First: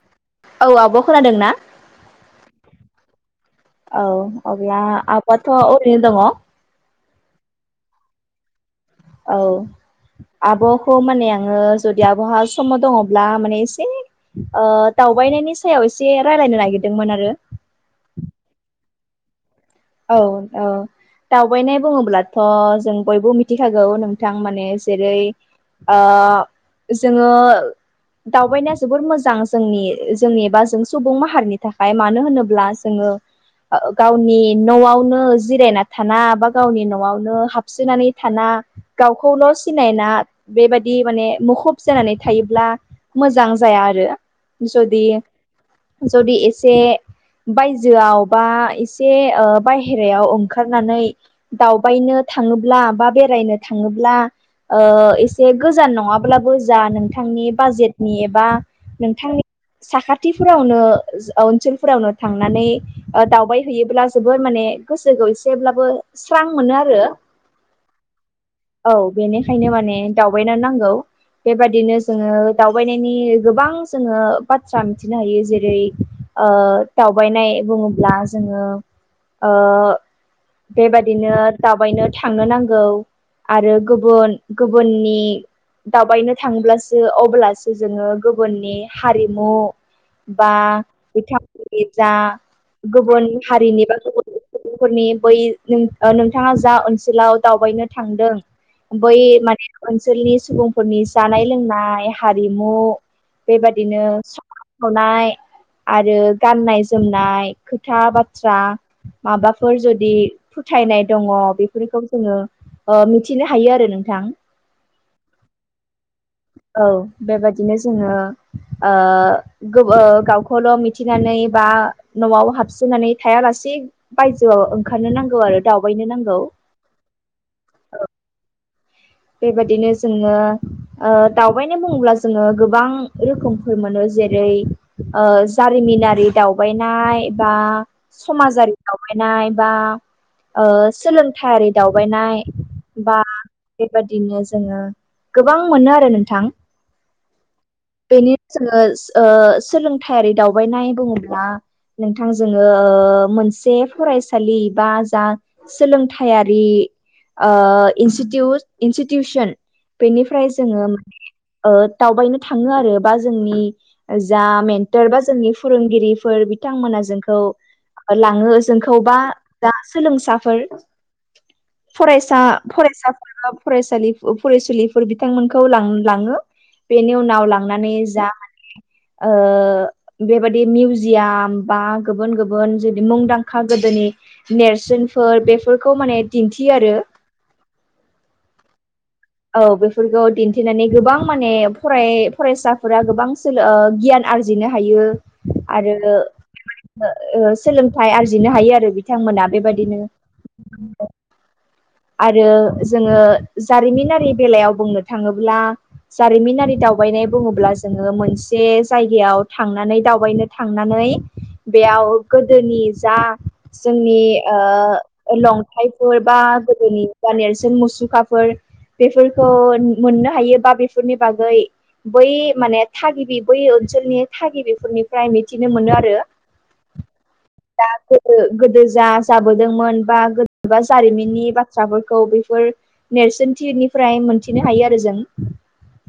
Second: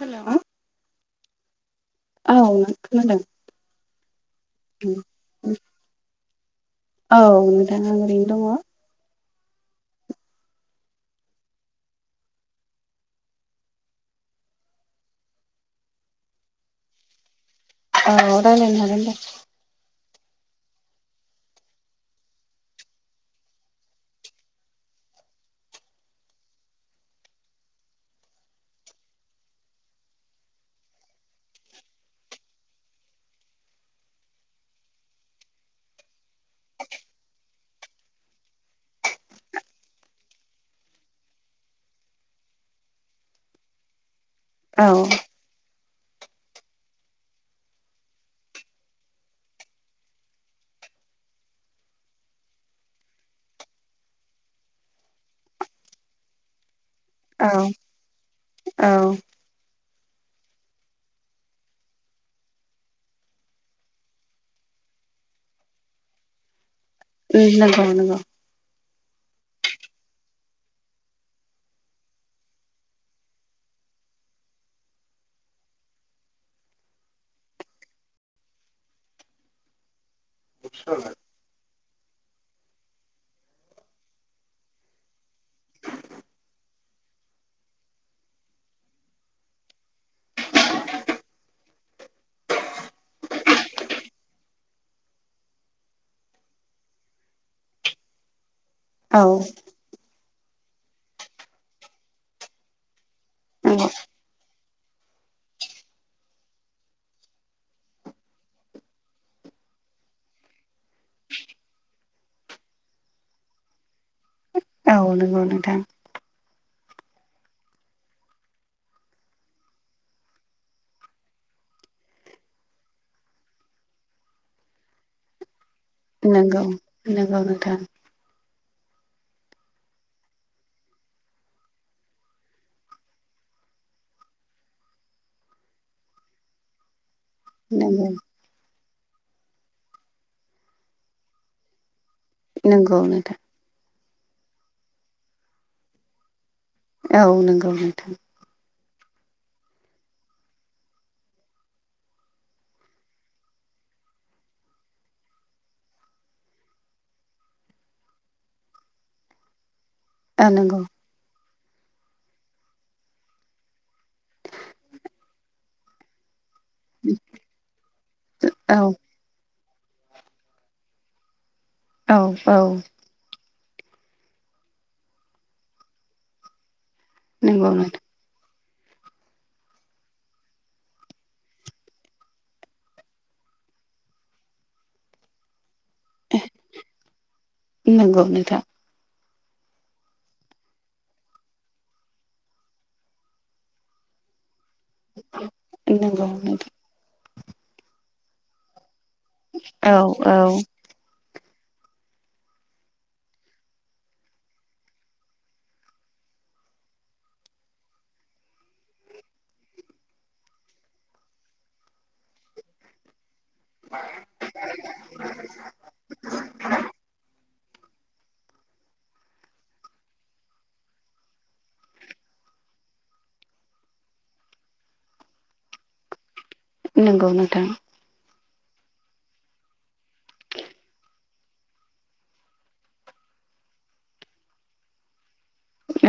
Hello? औ आब' खोनादों ना? खोनादों औ अब्ला आब'आथ' ओरैनो दङ? औ नोंथां आं ओरैनो दङ। औ। आब'खौ माने आङो जुदि आब'हा सम दङब्ला माने एसे दावबायनायनि सायाव एसे रायलायनो नागिरदोंमोन आरो। औ रायलायनो हागोन दे। औ औ। दावबायनाय बुङोब्लाथ' जों बयबो मिथिखागौ नोंथां माने जेरै ओ जोङो दावबायनाया जोबोर मोजां जोंनि जोंनि बा जों सुबुं माहारिनि थाखाय मानो होनोब्ला जोङो ओ गावनि न'आवनो जिरायना थाना बा गावनि न'आवनो हाबसोनानै थाना गावखौल' सिनायना बेबायदि माने मुखुब जानानै थायोब्ला मोजां जाया आरो। औ जुदि जुदि एसे बायजोआव बा एसे ओ बायहेरायाव ओंखारनानै दावबायनो थाङोब्ला बा बेरायनो थाङोब्ला ओ एसे गोजान नङाब्लाबो जा नोंथांनि औ बाजेटनि एबा औ नोंथांनि साखाथिफोरावनो ओनसोलफोरावनो थांनानै दावबाय हैैयोब्ला जोबोर माने गोसोखौ एसेब्लाबो स्रां मोनो आरो। उम नंगौ नंगौ। औ बेनिखायनो माने दावबायनानै नांगौ। बेबादिनो जोङो दावबायनायनि गोबां जोङो बाथ्रा मिथिनो हायो जेरै ओ दावबायनाय बुङोब्ला जोङो ओ बेबादिनो दावबायनो थांनो नांगौ आरो गुबुन गुबुननि दावबायनो थांब्लासो अब्लासो जोङो गुबुननि हारिमु बा बिथांमोननि जा गुबुन हारिनि बा सुबुंफोरनि बै नोंथाङा जा ओनसोलाव दावबायनो थांदों बै औ माने ओनसोलनि सुबुंफोरनि जानाय लोंनाय हारिमु नंगौ बेबादिनो सनाय आरो गाननाय जोमनाय खोथा बाथ्रा माबाफोर जुदि फोथायनाय दङ बेफोरखौ जोङो मिथिनो हायो आरो नोंथां औ नंगौ नोंथां औ बेबायदिनो जोङो ओ गावखौल' मिथिनानै बा न'आव हाबसोननानै थायालासे बायजोआव ओंखारनो नांगौ आरो दावबायनो नांगौ नंगौ नंगौ नोंथां बेबायदिनो जोङो ओ दावबायनाय बुङोब्ला जोङो गोबां रोखोमफोर मोनो जेरै ओ जारिमिनारि दावबायनाय बा नंगौ समाजारि दावबायनाय बा ओ सोलोंथायारि दावबायनाय नंगौ बा नोंथां बेबादिनो जोङो गोबां मोनो आरो नोंथां औ नंगौ नंगौ जोङो बेनि ओ सोलोंथायारि दावबायनाय बुङोब्ला नोंथां जोङो मोनसे फरायसालि बा जा सोलोंथायारि ओ इउ इनस्टिटिउसन बेनिफ्राय औ नंगौ जोङो ओ दावबायनो थाङो आरो बा जोंनि जा मेटार बा जोंनि फोरोंगिरिफोर बिथांमोना जोंखौ लाङोओ औ जोंखौबा दा सोलोंसाफोर औ फरायसा औ फरायसा फरासा फरायसुलिफोर बिथांमोनखौ रां लाङो बेनि नाव नंगौ लांनानै नोंथां जा माने ओ बेबायादि मिउजियाम बा गुबुन गुबुन जुदि मुंदांखा गोदोनि नेरसोनफोर बेफोरखौ माने दिन्थियो आरो नंगौ नोंथां औ बेफोरखौ दिन्थिनानै गोबां माने फरायसाफोरा गोबां सोलो गियान आरजिनो हायो आरो नंगौ नोंथां सोलोंथाइ आरजिनो हायो आरो बि बिथांमोना औ बेबायदिनो औ [inaudible] आरो जोङो जारिमिनारि बेलायाव बुंनो थाङोब्ला जारिमिनारि दावबायनाय बुङोब्ला जोङो मोनसे जायगायाव थांनानै दावबायनो थांनानै बेयाव गोदोनि जा जोंनि ओ लंथाइ फोर बा गोदोनि बा नेरसोन मुसुखाफोर बेफोरखौ मोननो हायोबा बेफोरनि बागै बै माने थागिबि बै ओनसोलनि थागिबिफोरनिफ्राय मिथिनो मोनो आरो। नंगौ नोंथां। गोदो जा जाबोदोंमोन बा बा जारिमिननि बाथ्राफोरखौ बेफोर नेरसोनथिनिफ्राय मोनथिनो हायो आरो जों।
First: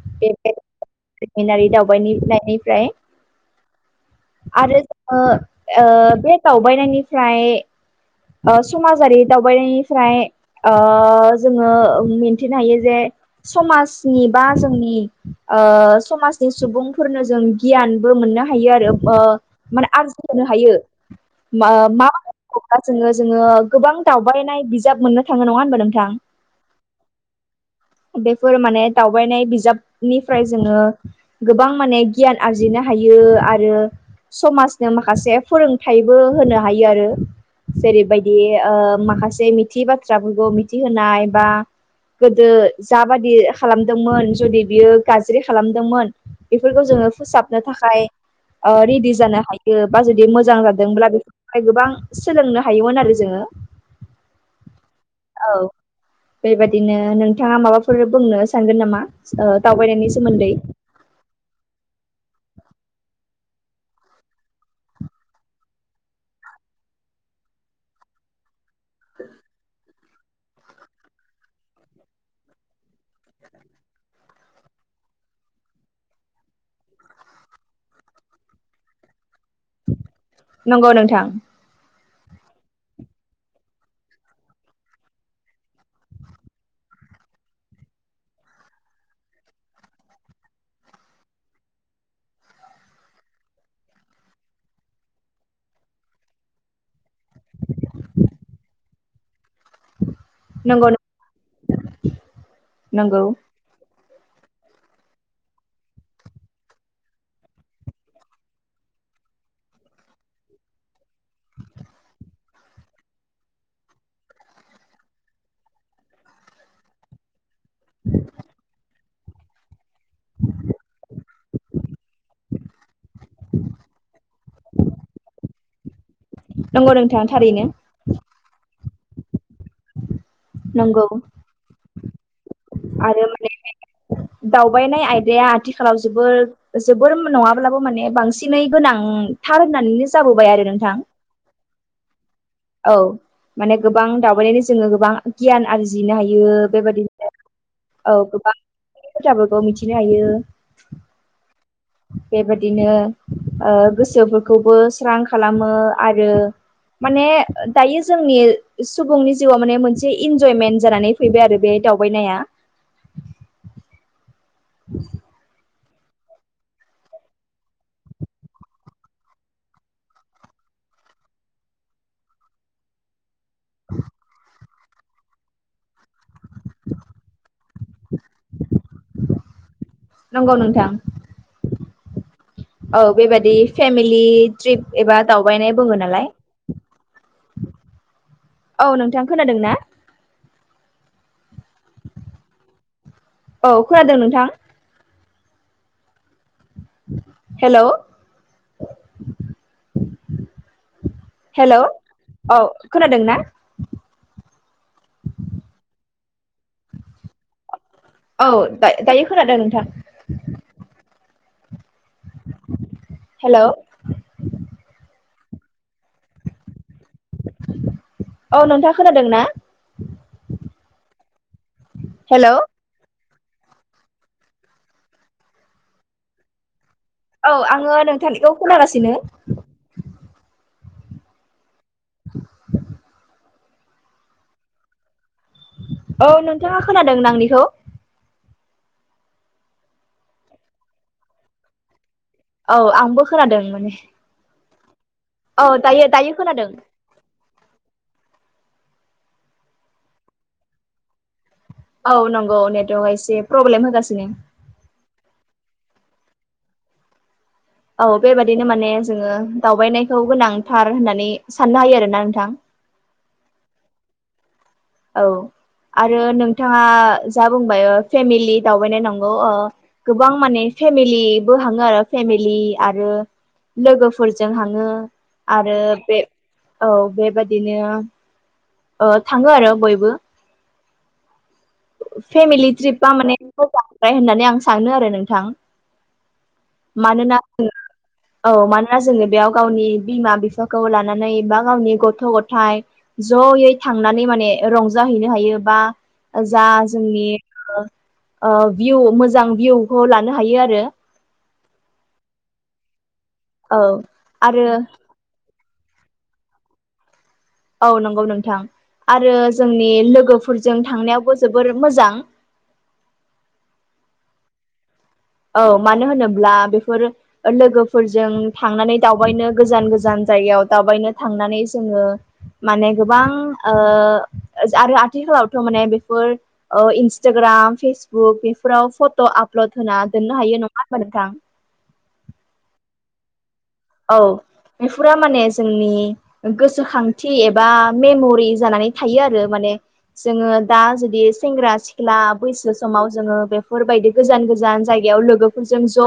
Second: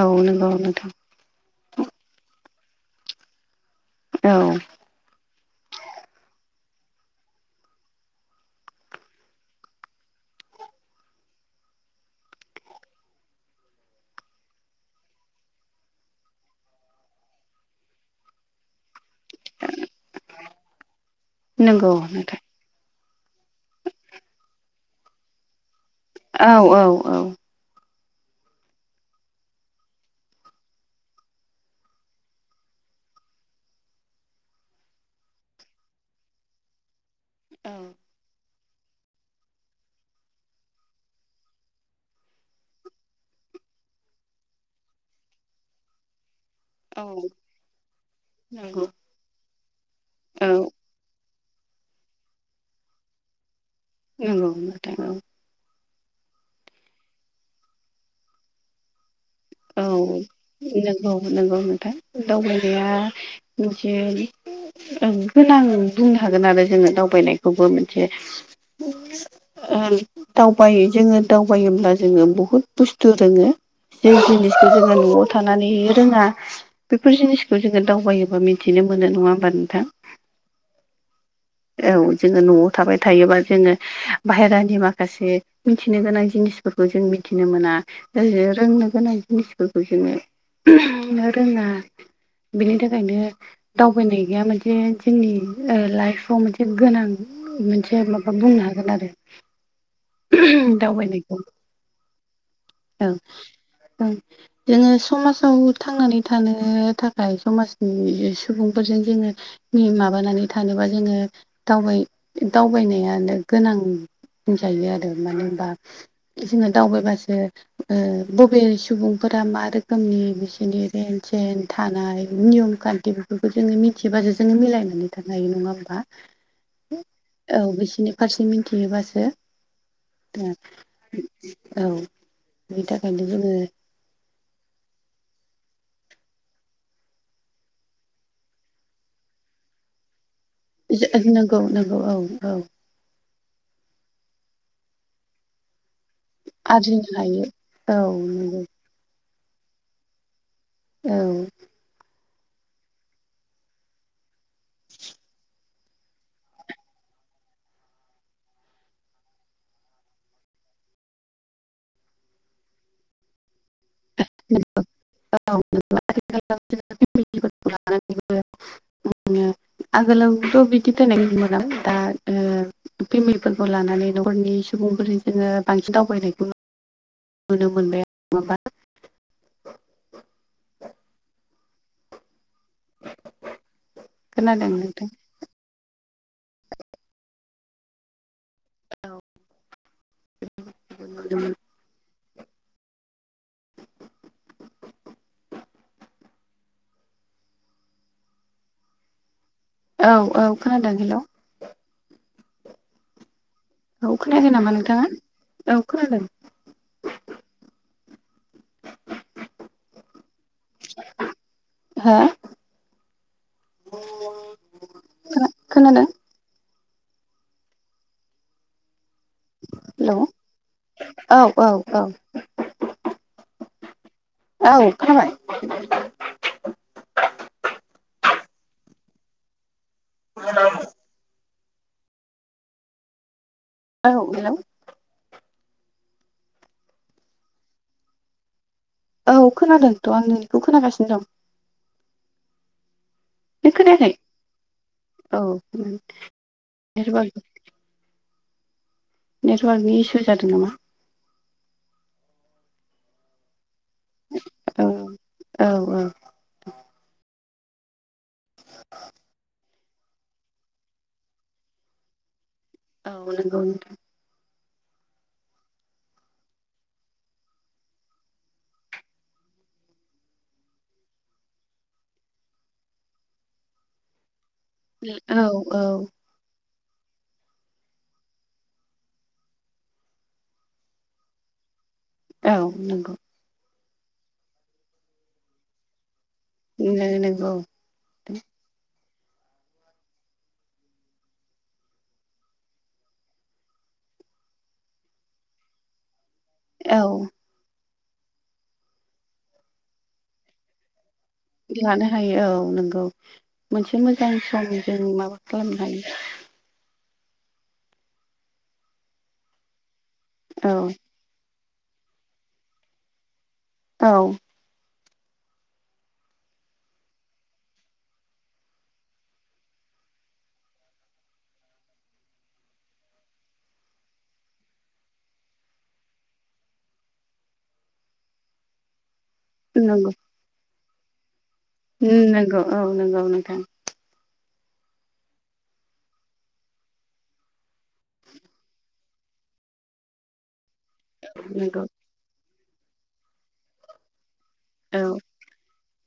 औ बे नंगौ नोंथां। जारिमिनारि दावबायनायनिफ्राय औ आरो ओ ओ बे दावबायनायनिफ्राय ओ समाजारि दावबायनायनिफ्राय ओ जोङो मिन्थिनो हायो जे समाजनि बा जोंनि ओ समाजनि सुबुंफोरनो जों गियानबो मोननो हायो आरो ओ माने आरजिहोनो हायो ओ नंगौ मा नोंथां अब्ला जोङो जोङो गोबां दावबायनाय बिजाब मोननो थाङो नङा होनबा नोंथां। औ औ औ। बेफोर माने दावबायनाय बिजाब निफ्राय जोङो गोबां माने गियान आरजिनो हायो आरो समाजनो माखासे फोरोंथायाइबो होनो हायो आरो। औ जेरैबायदि ओ माखासे थियि बाथ्राफोरखौ मिथिहोनाय बा गोदो जा बादि खालामदोंमोन जुदि बियो गाज्रि खालामदोंमोन बेफोरखौ औ जोङो फोसाबनो थाखाय ओ नंगौ रेडि जानो हायो। बा जुदि औ मोजां जादोंब्ला बेफोर गोबां सोलोंनो हायोमोन आरो जोङो। नंगौ नोंथां औ। औ बेबादिनो नोंथाङा माबाफोर बुंनो सानगोन नामा? ओ दावबायनायनि सोमोन्दै औ नंगौ नंगौ नोंथां दावबायनाया मोनसे ओं बुंनो हागोन आरो जोङो दावबायनायखौबो मोनसे। औ। दावबाय जोङो दावबायोब्ला जोङो बुहुद बुस्थु रोङो। जे जिनिसखौ जोङो न'आव थानानै रोङा बेफोर जिनिसखौ जोङो दावबायोबा मिथिनो मोनो नङा होमबा नोंथां? नंगौ नोंथां औ जोङो न'आव थाबाय थायोबा जोङो बाहेरानि माखासे मिथिनो गोनां जिनिसफोरखौ जों मिथिनो मोना। रोंनो गोनां जिनिसफोरखौ जोङो रोङा। बिनि थाखायनो दावबायनाय गैया मोनसे जोंनि ओ लाइफआव मोनसे गोनां। मोनसे माबा बुंनो हागोन आरो। नंगौ दावबायनायखौ औ नंगौ औ। जोङो समाजाव थांनानै थानो थाखाय समाजनि सुबुंफोरजों जोङो नि माबानानै थानोबा जोङो दावबाय दावबायनायानो गोनां। बुंजायो आरो मानो होमबा जोङो दावबायबासो ओ ब जेरै सुबुंफोरा मा रोखोमनि बिसोरनि रेन सेन थानाय नियम खान्थि बे बेखौ जोङो मिथिबासो जोङो मिलायनानै थानो हायो नङा होमबा? नंगौ नोंथां औ थारैनो बिसिनि फारसे मिथियोबासो नंगौ औ बिनि आरो थाखायनो माने जोङो दावबायनाय आयदाया आथिखालाव जोबोद जोबोर नङाब्लाबो माने बांसिनै गोनांथार होननानैनो जाबोबाय आरो नों नंगौ नंगौ औ औ औ माने गोबां दावबायनायनि जोङो गोबां गियान आर जिनो हायो आरजिनो बेबायदििनो हायो औ गोबां खोथाफोरखौ मिथिनो हायो औ बेबादिनो गोसोफोरखौबो स्रां खालामो आरो माने दायो जोंनि सुबुंनि जिउआव माने मोनसे इनजयमेन्ट जानानै फैबाय आरो बे दावबायनाया [unintelligible] आगोलावथ' बिदि दोननाय नुनो मोनलामोन दा ओ फेमिलिफोरखौ लानानै न'खरनि सुबुंफोरजों जोङो बांसिन दावबायनायखौ नु नुनो मोनबाय नङाबा नंगौ नोंथां औ बेबाददि फेमिलि खोनादों ट्रिप नोंथां एबा दावबायनाय बुङो नालाय औ नोंथां खोनादों ना उ औ खोनादों नोंथां। हेल' औ औ खोनादों हेल'। हेल' औ खोनादों ना? औ खोनागोन नामा नोंथाङा? औ खोनादों। औ दा-दायो खोनादों नोंथां। हो हेल' खोना-खोनादों। औ नोंथाङा खोनादों ना? हेल' औ औ औ। हेल' औ खोराबाय। औ आङो नोंथांनिखौ खोनागासिनो। [unintelligible] [inaudible] औ हेल' औ नोंथाङा खोनादों नंनिखौ? औ खोनादोंथ' आं नोंनिखौ खोनागासिनो दं। औ आंबो खोनादों नों माने। खोनायाखै औ दायो दायो खोनादों। [unintelligible] नेटवार्कनि इसु जादों नामा। औ नंगौ नेटवर्कआ एसे प्रब्लेम होगासिनो। औ औ औ। औ बेबादिनो माने जोङो दावबायनायखौ गोनांथार होननानै साननो हायो आरोना नोंथां। औ नांगौ नोथा। औ आरो नोंथाङा जा बुंबाय फेमिलि दावबायनाय नंगौ ओ गोबां माने फेमिलिबो हाङो आरो फेमिलि आरो लोगोफोरजों हाङो नोंथां औ आरो औ बे औ बेबाददिनो ओ थाङो आरो बयबो। औ फेमिलि ट्रिपा नंगौ माने मोजां होननानै आं सानो आरो नोंथां। मानोना नंगौ औ मानोना जोङो बेयाव गावनि बिमा बिफाखौ लानानै बा गावनि गथ' गथाय जयै थांनानै माने रंजाहैनो हायो बा जा औ जोंनि ओ भिउ मोजां भिउखौ लानो हायो आरो। लानो हायो औ नोंगौ औ मोनसे मोजां आरो सम जों माबा खालामनो हायो। औ नंगौ नोंथां। आरो जोंनि लोगोफोरजों थांनायावबो जोबोर मोजां। औ। औ मानो होनोब्ला बेफोर लोगोफोरजों थांनानै दावबायनो गोजान गोजान जायगायाव दावबायनो थांनानै माने गोबां ओ आरो आथिखालावथ' माने बेफोर ओ इन्सटाग्राम फेसबुक बेफोराव फट' आपलड होना दोननो हायो नङा होनबा नोंथां? होम नंगौ औ नंगौ नोंथां। औ बेफुरा माने जोंनि गोसोखांथि एबा मेमरि जानानै थायो आरो माने जोङो दा जुग बेयो सेंग्रा नंगौ सिख्ला बैसो समाव जोङो बेफोरबायदि गोजान गोजान औ जायगायाव लोगो फोरजों ज'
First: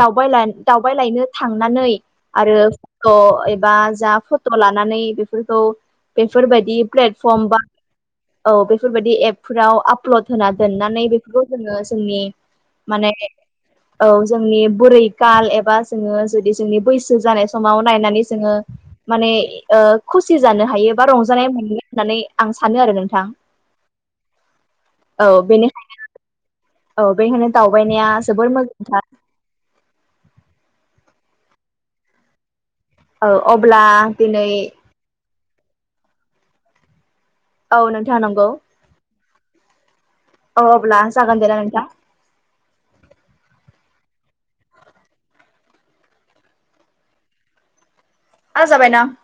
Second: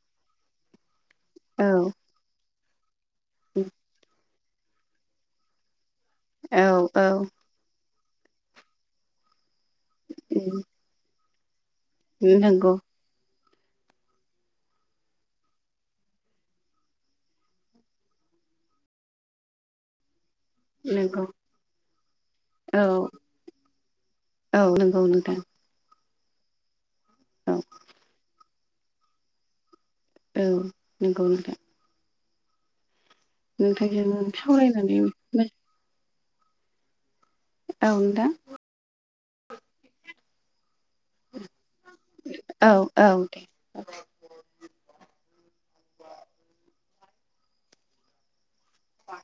दावबायलान-दावबायलायनो औ थांनानै आरो ग एबा जा फट' लानानै बेफोरखौ बेफोरबायदि औ औ प्लेटफर्म बा औ बेफोरबायदि एपफोराव आपलड होना दोननानै बे ‌ गौ जोङो जोंनि नंगौ माने औ जोंनि बुरै काल एबा जोङो जुदि जोंनि बैसो जानाय समाव नायनानै जोङो माने ओ खुसि जानो हायो बा नंगौ रंजानाय मोनगोन होननानै आं औ सानो आरो नोंथां। औ नंगौ औ नोंथां। बेनिखाय औ बेखायनो दावबायनाया जोबोर मोजां - ओं नंगौ नोंथां। ओ अब्ला नोंथांजों दिनै सावरायनानै औ नोंथां नंगौ। औ अब्ला जागोन दे जागोना नोंथां। औ औ दे ओ जाबाय दां